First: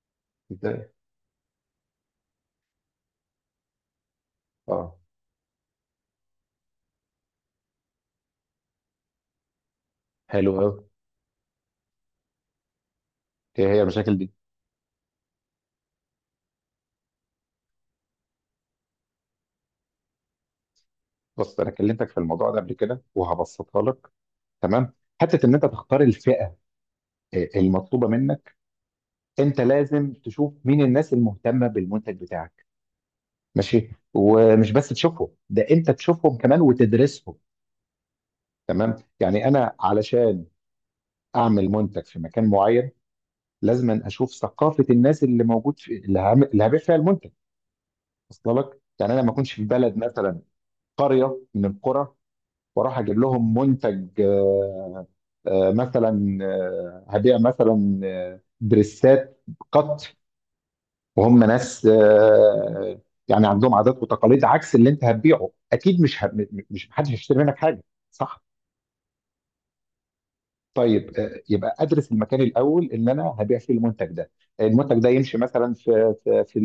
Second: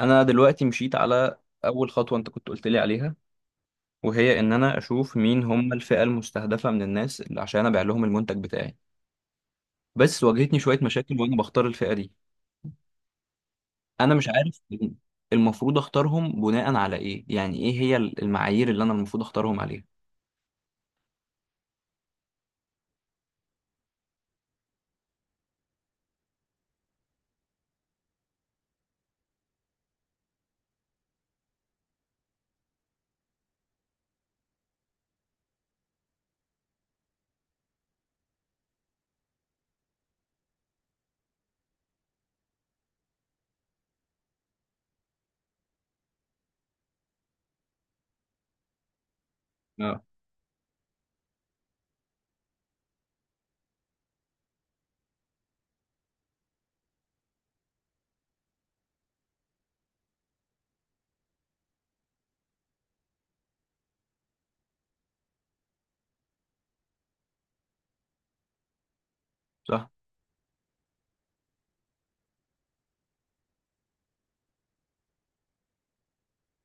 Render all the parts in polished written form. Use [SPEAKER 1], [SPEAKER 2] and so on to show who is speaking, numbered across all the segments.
[SPEAKER 1] انا دلوقتي
[SPEAKER 2] ازاي؟
[SPEAKER 1] مشيت على اول خطوه انت كنت قلت لي عليها، وهي ان انا
[SPEAKER 2] اه،
[SPEAKER 1] اشوف مين هم الفئه المستهدفه من الناس اللي عشان ابيع لهم المنتج بتاعي. بس
[SPEAKER 2] حلو
[SPEAKER 1] واجهتني
[SPEAKER 2] قوي.
[SPEAKER 1] شويه مشاكل وانا بختار الفئه دي.
[SPEAKER 2] هي
[SPEAKER 1] انا
[SPEAKER 2] المشاكل
[SPEAKER 1] مش
[SPEAKER 2] دي؟
[SPEAKER 1] عارف المفروض اختارهم بناء على ايه، يعني ايه هي المعايير اللي انا المفروض اختارهم عليها؟
[SPEAKER 2] بص، انا كلمتك في الموضوع ده قبل كده وهبسطها لك. تمام. حته ان انت تختار الفئه المطلوبه منك، انت لازم تشوف مين الناس المهتمه بالمنتج بتاعك. ماشي، ومش بس تشوفهم ده انت تشوفهم كمان وتدرسهم. تمام، يعني انا علشان اعمل منتج في مكان معين، لازم اشوف ثقافه الناس اللي موجود في اللي هبيع فيها المنتج. وصل لك؟ يعني انا ما اكونش في بلد
[SPEAKER 1] اه.
[SPEAKER 2] مثلا، قريه من القرى، واروح اجيب لهم منتج، مثلا، هبيع مثلا دريسات قط، وهم ناس يعني عندهم عادات وتقاليد عكس اللي انت هتبيعه، اكيد مش، محدش هيشتري منك حاجه. صح؟
[SPEAKER 1] صح.
[SPEAKER 2] طيب، يبقى ادرس المكان الاول اللي انا هبيع فيه المنتج ده. المنتج ده يمشي مثلا في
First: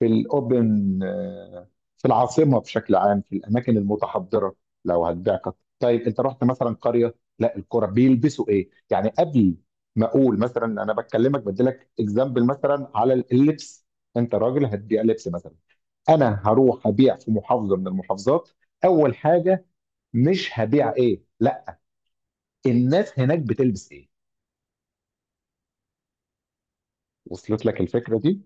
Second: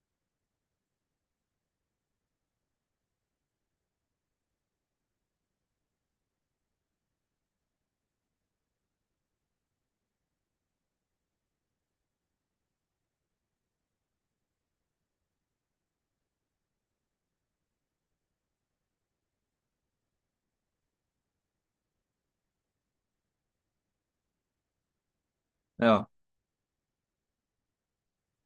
[SPEAKER 2] في الاوبن، في العاصمه بشكل عام، في الاماكن المتحضره. لو هتبيع قط، طيب انت رحت مثلا قريه لا القرى بيلبسوا ايه؟ يعني قبل ما اقول مثلا، انا بكلمك بديلك اكزامبل مثلا على اللبس. انت راجل هتبيع لبس مثلا، انا هروح ابيع في محافظه من المحافظات. اول حاجه، مش هبيع ايه؟ لا، الناس هناك بتلبس ايه؟
[SPEAKER 1] اه.
[SPEAKER 2] وصلت لك الفكره دي؟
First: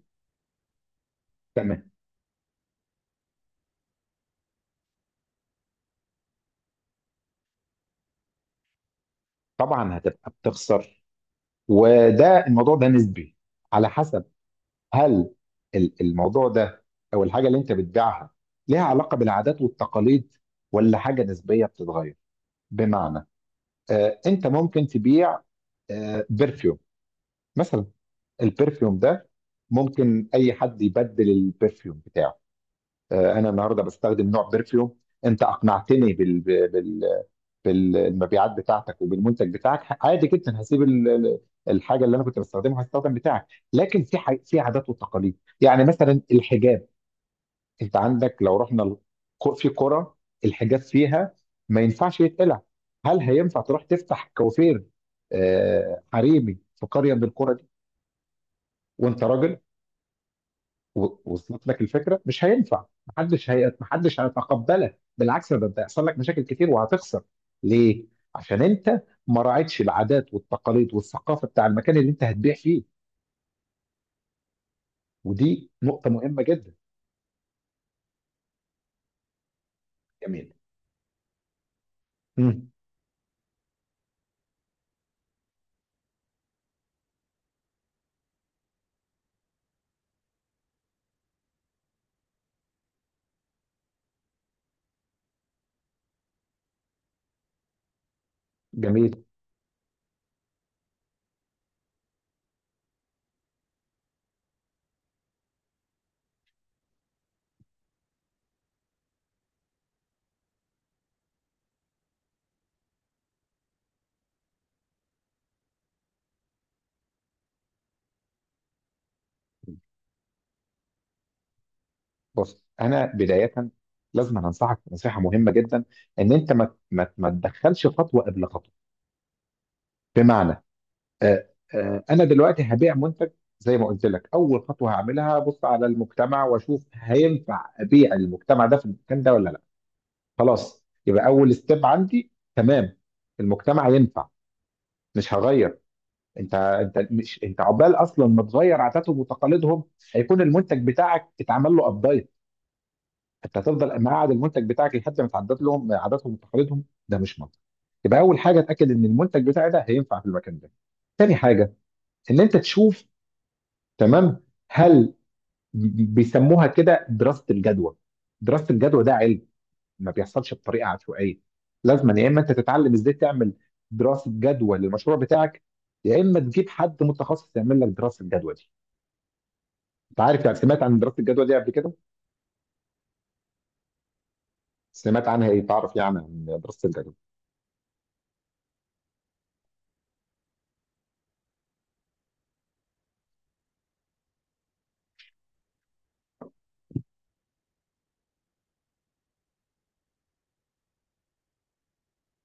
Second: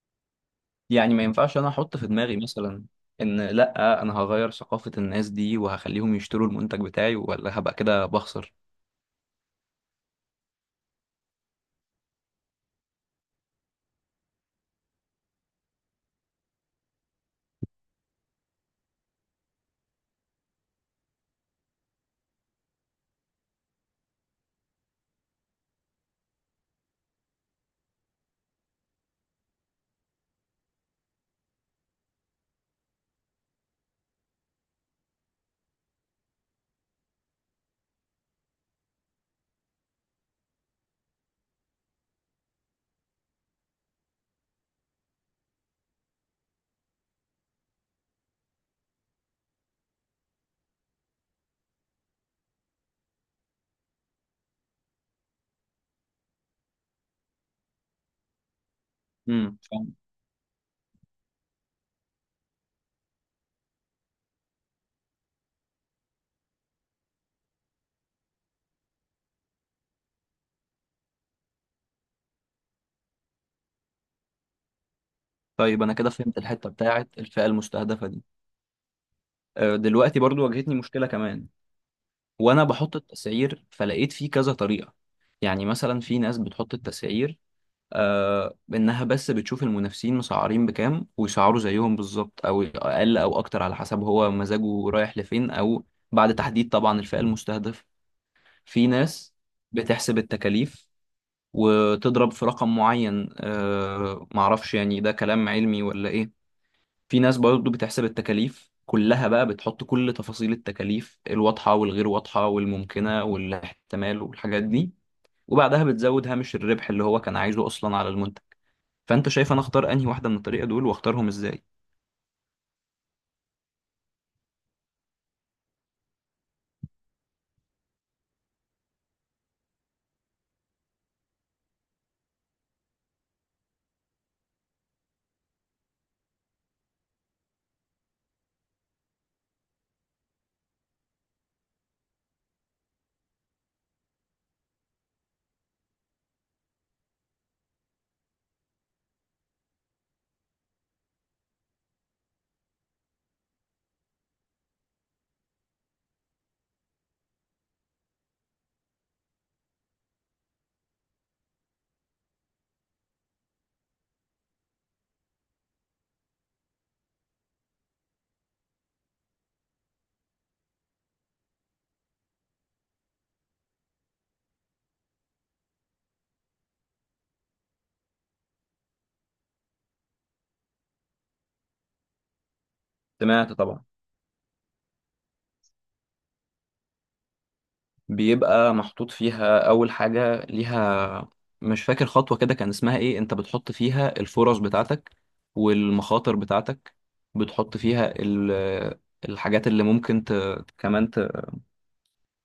[SPEAKER 1] يعني ما ينفعش انا
[SPEAKER 2] تمام،
[SPEAKER 1] احط في دماغي مثلا ان لا، انا هغير ثقافه الناس دي وهخليهم يشتروا المنتج بتاعي، ولا هبقى كده بخسر؟
[SPEAKER 2] طبعا هتبقى بتخسر. وده الموضوع ده نسبي، على حسب هل الموضوع ده او الحاجه اللي انت بتبيعها ليها علاقه بالعادات والتقاليد، ولا حاجه نسبيه بتتغير. بمعنى، انت ممكن تبيع برفيوم مثلا. البرفيوم ده ممكن اي حد يبدل البرفيوم بتاعه. انا النهارده بستخدم نوع برفيوم، انت اقنعتني بالمبيعات بتاعتك وبالمنتج بتاعك، عادي جدا هسيب الحاجه اللي انا كنت بستخدمها هستخدم بتاعك. لكن في في عادات وتقاليد يعني مثلا الحجاب. انت عندك لو رحنا في قرى الحجاب فيها ما ينفعش يتقلع. هل هينفع تروح تفتح كوافير حريمي في قريه من القرى دي وانت راجل؟
[SPEAKER 1] فاهم.
[SPEAKER 2] وصلت لك الفكره؟ مش هينفع، محدش هيتقبلك، بالعكس ده هيحصل لك مشاكل كتير وهتخسر. ليه؟ عشان انت ما راعيتش العادات والتقاليد والثقافه بتاع المكان اللي انت هتبيع فيه. ودي
[SPEAKER 1] طيب انا
[SPEAKER 2] نقطه
[SPEAKER 1] كده فهمت
[SPEAKER 2] مهمه
[SPEAKER 1] الحته
[SPEAKER 2] جدا.
[SPEAKER 1] بتاعت الفئه المستهدفه دي. دلوقتي برضو
[SPEAKER 2] جميل.
[SPEAKER 1] واجهتني مشكلة كمان وانا
[SPEAKER 2] مم.
[SPEAKER 1] بحط التسعير، فلقيت فيه كذا طريقة. يعني مثلا في ناس بتحط التسعير انها بس بتشوف المنافسين مسعرين بكام ويسعروا زيهم بالظبط او اقل او اكتر على حسب هو مزاجه رايح لفين، او بعد تحديد طبعا الفئة المستهدفة. في
[SPEAKER 2] جميل.
[SPEAKER 1] ناس بتحسب التكاليف وتضرب في رقم معين، معرفش يعني ده كلام علمي ولا ايه. في ناس برضه بتحسب التكاليف كلها بقى، بتحط كل تفاصيل التكاليف الواضحة والغير واضحة والممكنة والاحتمال والحاجات دي، وبعدها بتزود هامش الربح اللي هو كان عايزه أصلا على المنتج. فأنت شايف أنا أختار أنهي واحدة من الطريقة دول، وأختارهم إزاي؟
[SPEAKER 2] بص، انا بدايه لازم أنا انصحك نصيحه مهمه جدا، ان انت ما تدخلش خطوه قبل خطوه. بمعنى، آه، انا دلوقتي هبيع منتج، زي ما قلت لك اول خطوه هعملها، بص على المجتمع واشوف هينفع ابيع المجتمع ده في المكان ده ولا لا. خلاص، يبقى اول ستيب عندي تمام، المجتمع ينفع. مش هغير، انت عقبال اصلا ما تغير عاداتهم وتقاليدهم هيكون المنتج بتاعك اتعمل له، انت هتفضل مقعد المنتج بتاعك لحد ما تعدد لهم عاداتهم وتقاليدهم، ده مش منطق. يبقى اول حاجه اتاكد ان المنتج بتاعي ده هينفع في المكان ده. تاني حاجه، ان انت تشوف، تمام، هل بيسموها كده دراسه الجدوى. دراسه الجدوى ده علم، ما بيحصلش بطريقه عشوائيه. لازم يا اما انت تتعلم ازاي تعمل دراسه جدوى للمشروع بتاعك، يا اما تجيب حد متخصص يعمل لك دراسه الجدوى دي. انت عارف يعني، سمعت عن دراسه الجدوى دي قبل كده؟
[SPEAKER 1] سمعت طبعا.
[SPEAKER 2] سمعت عنها ايه تعرف يعني عن دراسه الجدوى؟
[SPEAKER 1] بيبقى محطوط فيها أول حاجة ليها، مش فاكر خطوة كده كان اسمها إيه، أنت بتحط فيها الفرص بتاعتك والمخاطر بتاعتك. بتحط فيها الحاجات اللي ممكن كمان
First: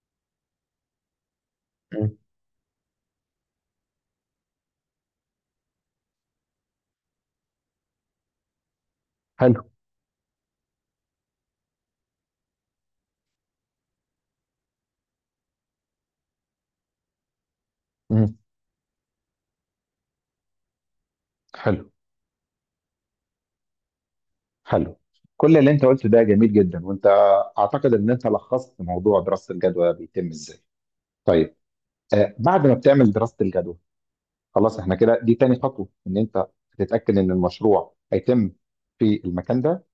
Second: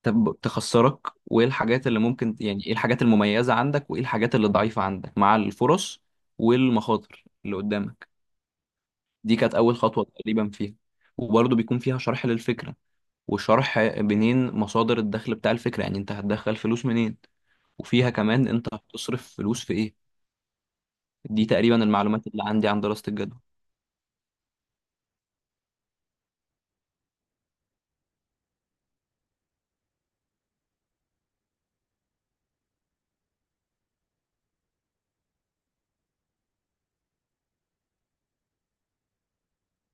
[SPEAKER 1] تخسرك. وايه الحاجات اللي
[SPEAKER 2] مم.
[SPEAKER 1] ممكن، يعني ايه الحاجات المميزة عندك وايه الحاجات اللي ضعيفة عندك، مع الفرص والمخاطر اللي قدامك. دي كانت
[SPEAKER 2] حلو.
[SPEAKER 1] أول خطوة تقريبا فيها. وبرضه بيكون فيها شرح للفكرة، وشرح منين مصادر الدخل بتاع الفكرة، يعني انت هتدخل فلوس منين، وفيها كمان انت هتصرف فلوس في ايه. دي تقريبا
[SPEAKER 2] حلو،
[SPEAKER 1] المعلومات اللي عندي عن دراسة الجدوى.
[SPEAKER 2] حلو، كل اللي انت قلته ده جميل جدا، وانت اعتقد ان انت لخصت موضوع دراسة الجدوى بيتم ازاي. طيب، بعد ما بتعمل دراسة الجدوى، خلاص احنا كده دي تاني خطوة ان انت تتأكد ان المشروع هيتم في المكان ده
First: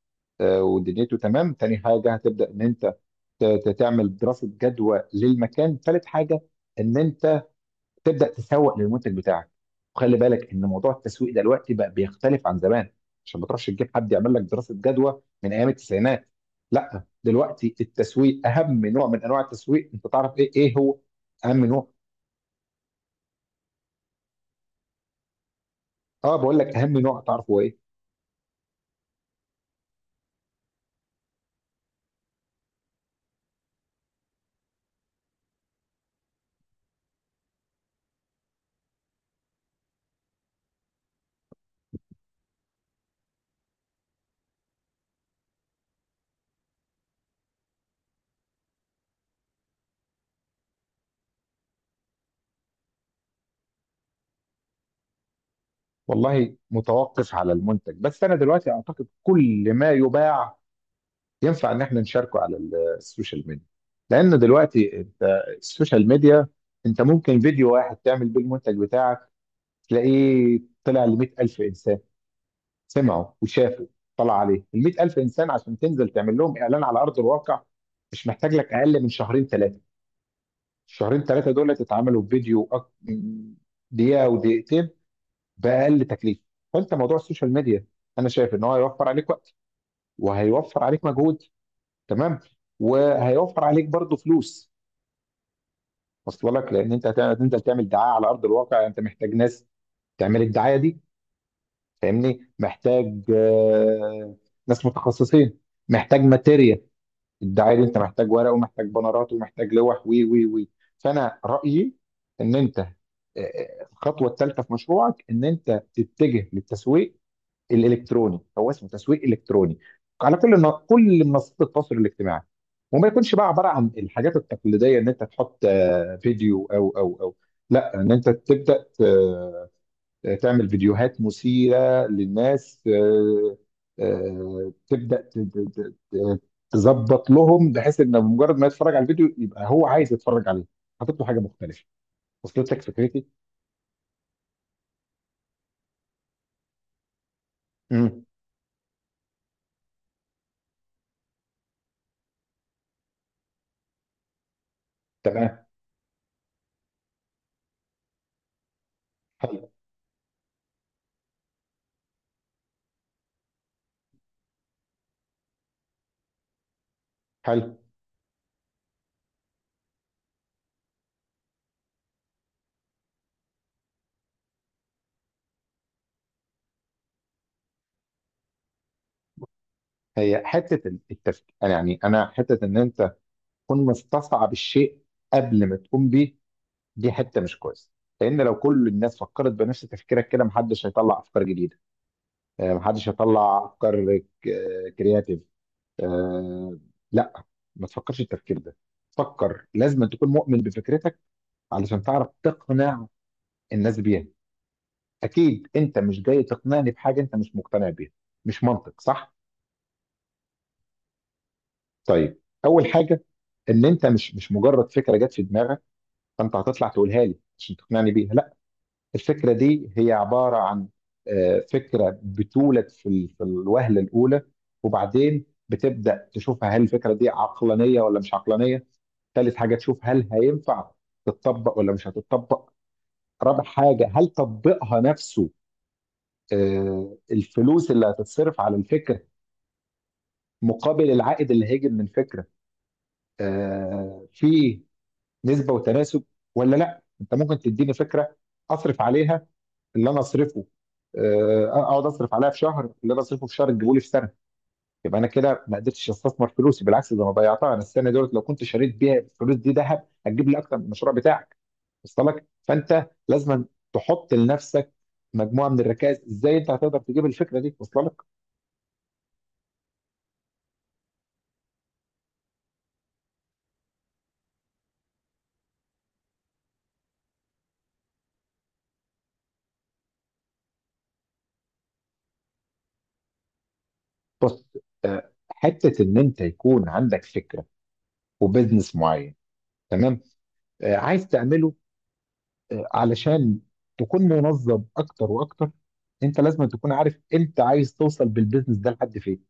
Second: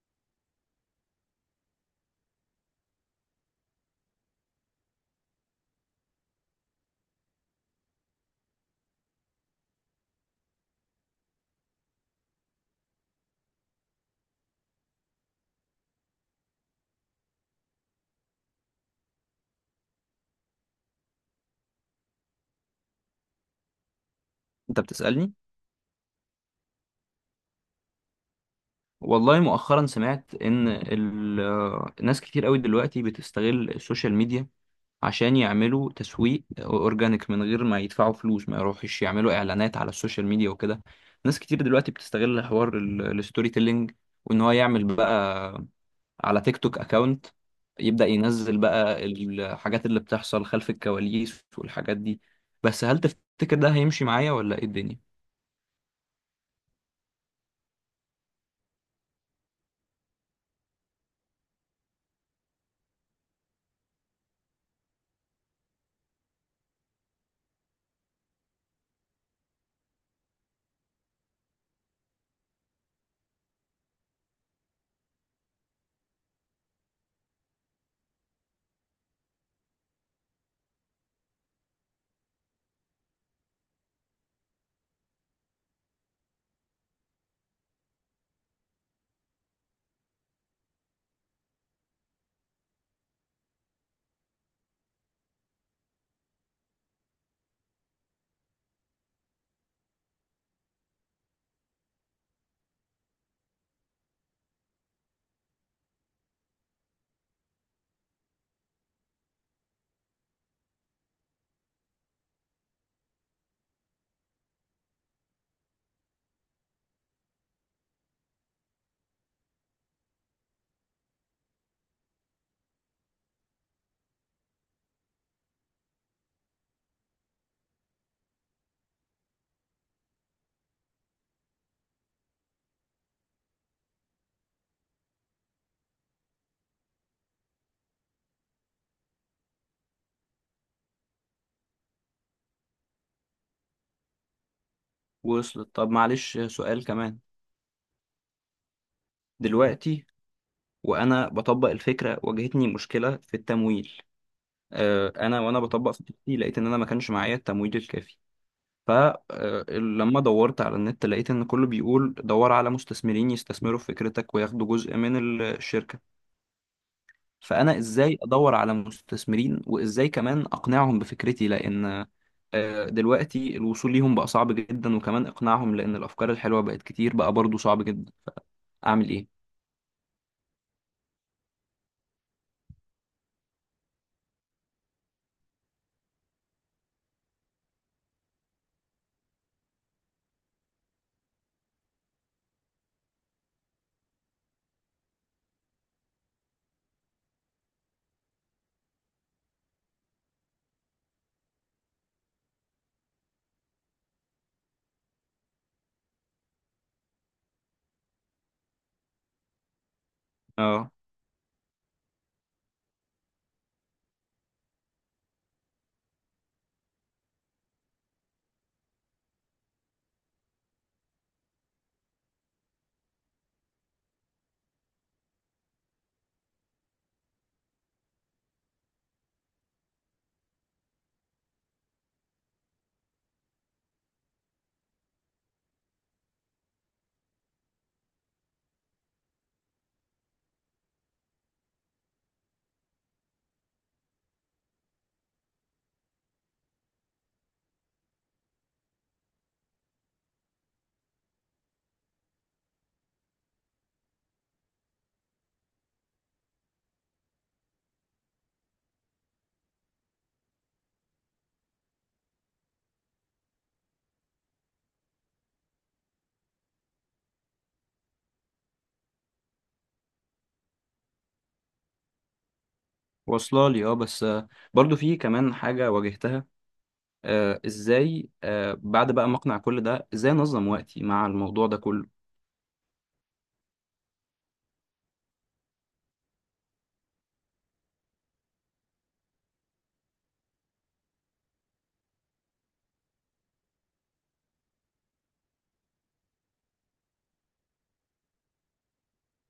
[SPEAKER 2] ودنيته. تمام، تاني حاجة هتبدأ ان انت تعمل دراسة جدوى للمكان. تالت حاجة، ان انت تبدا تسوق للمنتج بتاعك. وخلي بالك ان موضوع التسويق دلوقتي بقى بيختلف عن زمان، عشان ما تروحش تجيب حد يعمل لك دراسه جدوى من ايام التسعينات. لا، دلوقتي التسويق، اهم نوع من انواع التسويق، انت تعرف ايه هو اهم نوع؟
[SPEAKER 1] انت بتسألني؟
[SPEAKER 2] اه، بقول لك اهم نوع تعرفه ايه؟
[SPEAKER 1] والله مؤخرا سمعت ان ناس كتير قوي دلوقتي بتستغل السوشيال ميديا عشان يعملوا تسويق اورجانيك من غير ما يدفعوا فلوس، ما يروحش يعملوا اعلانات على السوشيال ميديا وكده. ناس كتير دلوقتي بتستغل حوار الستوري تيلينج، وان هو يعمل بقى على تيك توك اكاونت، يبدأ ينزل بقى الحاجات اللي بتحصل خلف الكواليس والحاجات دي. بس هل تفتكر ده هيمشي معايا ولا ايه الدنيا؟
[SPEAKER 2] والله، متوقف على المنتج، بس انا دلوقتي اعتقد كل ما يباع ينفع ان احنا نشاركه على السوشيال ميديا. لان دلوقتي انت السوشيال ميديا انت ممكن فيديو واحد تعمل بيه المنتج بتاعك تلاقيه طلع ل 100,000 إنسان، سمعوا وشافوا. طلع عليه ال 100,000 إنسان، عشان تنزل تعمل لهم إعلان على أرض الواقع، مش محتاج لك أقل من شهرين ثلاثة. الشهرين ثلاثة دول تتعاملوا دقيقة ودقيقتين بأقل تكليف. فأنت موضوع السوشيال ميديا أنا شايف إن هو هيوفر عليك وقت، وهيوفر عليك مجهود، تمام، وهيوفر عليك برضه فلوس. وصل لك؟ لأن أنت هتنزل تعمل دعاية على أرض الواقع، أنت محتاج ناس تعمل الدعايه دي، فاهمني؟ محتاج ناس متخصصين، محتاج ماتيريال. الدعايه دي انت محتاج ورق، ومحتاج بنرات، ومحتاج لوح، وي وي وي فانا رايي ان انت، الخطوه الثالثه في مشروعك ان انت تتجه للتسويق الالكتروني، هو اسمه تسويق الكتروني، على كل منصات التواصل الاجتماعي. وما يكونش بقى عباره عن الحاجات التقليديه ان انت تحط فيديو او او او لا، ان انت تبدا تعمل فيديوهات مثيرة للناس، تبدأ تظبط لهم بحيث ان مجرد ما يتفرج على الفيديو يبقى هو عايز يتفرج عليه، حاطط له حاجة مختلفة. وصلت لك فكرتي؟
[SPEAKER 1] وصلت. طب معلش سؤال كمان.
[SPEAKER 2] امم
[SPEAKER 1] دلوقتي وانا بطبق الفكرة، واجهتني مشكلة في التمويل. انا وانا
[SPEAKER 2] تمام.
[SPEAKER 1] بطبق خطتي لقيت ان انا ما كانش معايا التمويل الكافي.
[SPEAKER 2] حلو،
[SPEAKER 1] فلما دورت على النت لقيت ان كله بيقول دور على مستثمرين يستثمروا في فكرتك وياخدوا جزء من الشركة.
[SPEAKER 2] حلو.
[SPEAKER 1] فانا ازاي ادور على مستثمرين، وازاي كمان اقنعهم بفكرتي؟ لان دلوقتي الوصول ليهم بقى صعب جدا، وكمان اقناعهم لان الافكار الحلوة بقت كتير، بقى برضو صعب جدا. اعمل ايه؟
[SPEAKER 2] هي حتة التفكير، أنا يعني انا حتة ان انت تكون مستصعب الشيء قبل ما تقوم بيه، دي حتة مش كويسة. لان لو كل الناس فكرت بنفس تفكيرك كده، محدش هيطلع افكار جديدة، محدش هيطلع افكار كرياتيف. آه، لا، ما تفكرش التفكير ده. فكر، لازم تكون مؤمن بفكرتك علشان تعرف تقنع الناس بيها. اكيد انت مش جاي تقنعني بحاجه انت مش مقتنع بيها، مش منطق، صح؟
[SPEAKER 1] اه،
[SPEAKER 2] طيب، اول حاجه، ان انت مش مجرد فكره جت في دماغك فانت هتطلع تقولها لي عشان تقنعني بيها، لا. الفكره دي هي عباره عن فكره بتولد في في الوهله الاولى، وبعدين بتبدا تشوفها هل الفكره دي عقلانيه ولا مش عقلانيه. ثالث حاجة تشوف هل هينفع تتطبق ولا مش هتتطبق. رابع حاجة، هل تطبيقها نفسه، الفلوس اللي هتتصرف على الفكرة مقابل العائد اللي هيجي من الفكرة، في نسبة وتناسب ولا لا؟ انت ممكن تديني فكرة اصرف عليها اللي انا اصرفه، اقعد اصرف عليها في شهر اللي انا اصرفه في شهر تجيبه لي في سنة، يبقى انا كده ما قدرتش استثمر فلوسي، بالعكس ده انا ضيعتها. انا السنه دولت لو كنت شريت بيها الفلوس دي ذهب هتجيب لي اكتر من المشروع بتاعك. وصل لك؟ فانت لازم تحط لنفسك مجموعه من الركائز ازاي انت هتقدر تجيب الفكره دي. وصل لك؟
[SPEAKER 1] واصله لي، اه، بس برضو في كمان حاجة واجهتها. ازاي بعد بقى ما اقنع كل ده، ازاي انظم وقتي مع الموضوع ده كله؟
[SPEAKER 2] بص، حته ان انت يكون عندك فكره وبزنس معين، تمام، عايز تعمله، علشان تكون منظم اكتر واكتر، انت لازم تكون عارف انت عايز توصل بالبزنس ده لحد فين.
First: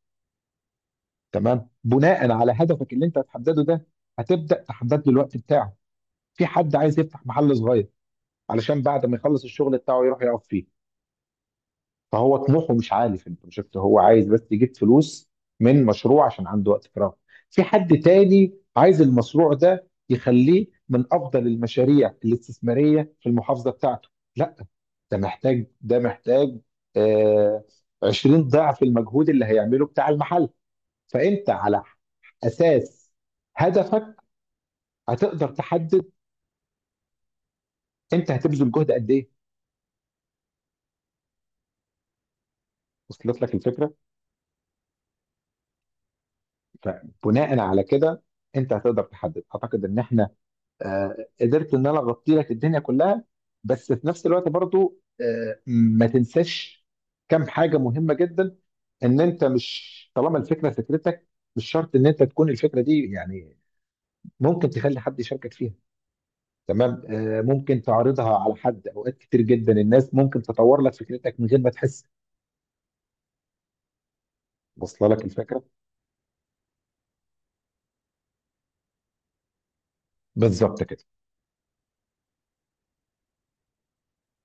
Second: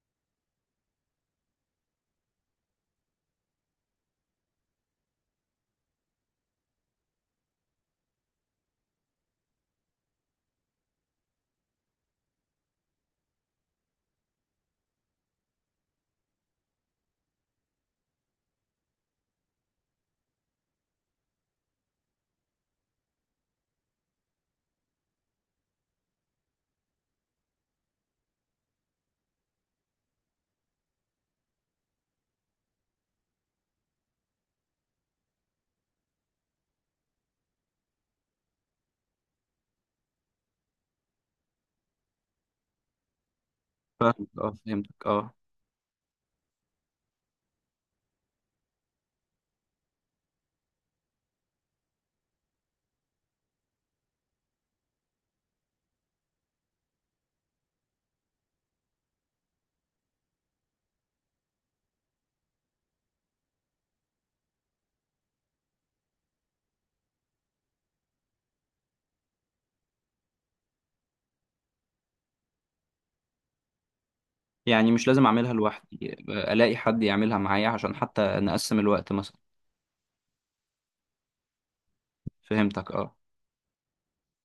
[SPEAKER 2] تمام، بناء على هدفك اللي انت هتحدده ده هتبدا تحدد له الوقت بتاعه. في حد عايز يفتح محل صغير علشان بعد ما يخلص الشغل بتاعه يروح يقف فيه، فهو طموحه مش عالي في البروجكت، هو عايز بس يجيب فلوس من مشروع عشان عنده وقت فراغ. في حد تاني عايز المشروع ده يخليه من افضل المشاريع الاستثماريه في المحافظه بتاعته، لا، ده محتاج، ده محتاج آه 20 ضعف المجهود اللي هيعمله بتاع المحل. فانت على اساس هدفك هتقدر تحدد انت هتبذل جهد قد ايه. وصلت لك الفكره؟
[SPEAKER 1] فاهمك، اه. فهمتك، اه.
[SPEAKER 2] فبناء على كده انت هتقدر تحدد. اعتقد ان احنا قدرت ان انا اغطي لك الدنيا كلها، بس في نفس الوقت برضو ما تنساش كم حاجه مهمه جدا. ان انت مش طالما الفكره فكرتك مش شرط ان انت تكون الفكره دي يعني، ممكن تخلي حد يشاركك فيها، تمام، ممكن تعرضها على حد، اوقات كتير جدا الناس ممكن تطور لك فكرتك من غير ما تحس.
[SPEAKER 1] يعني مش
[SPEAKER 2] وصل لك
[SPEAKER 1] لازم اعملها
[SPEAKER 2] الفكره؟
[SPEAKER 1] لوحدي، الاقي حد يعملها معايا عشان حتى نقسم الوقت مثلا.
[SPEAKER 2] بالظبط كده.
[SPEAKER 1] فهمتك، اه.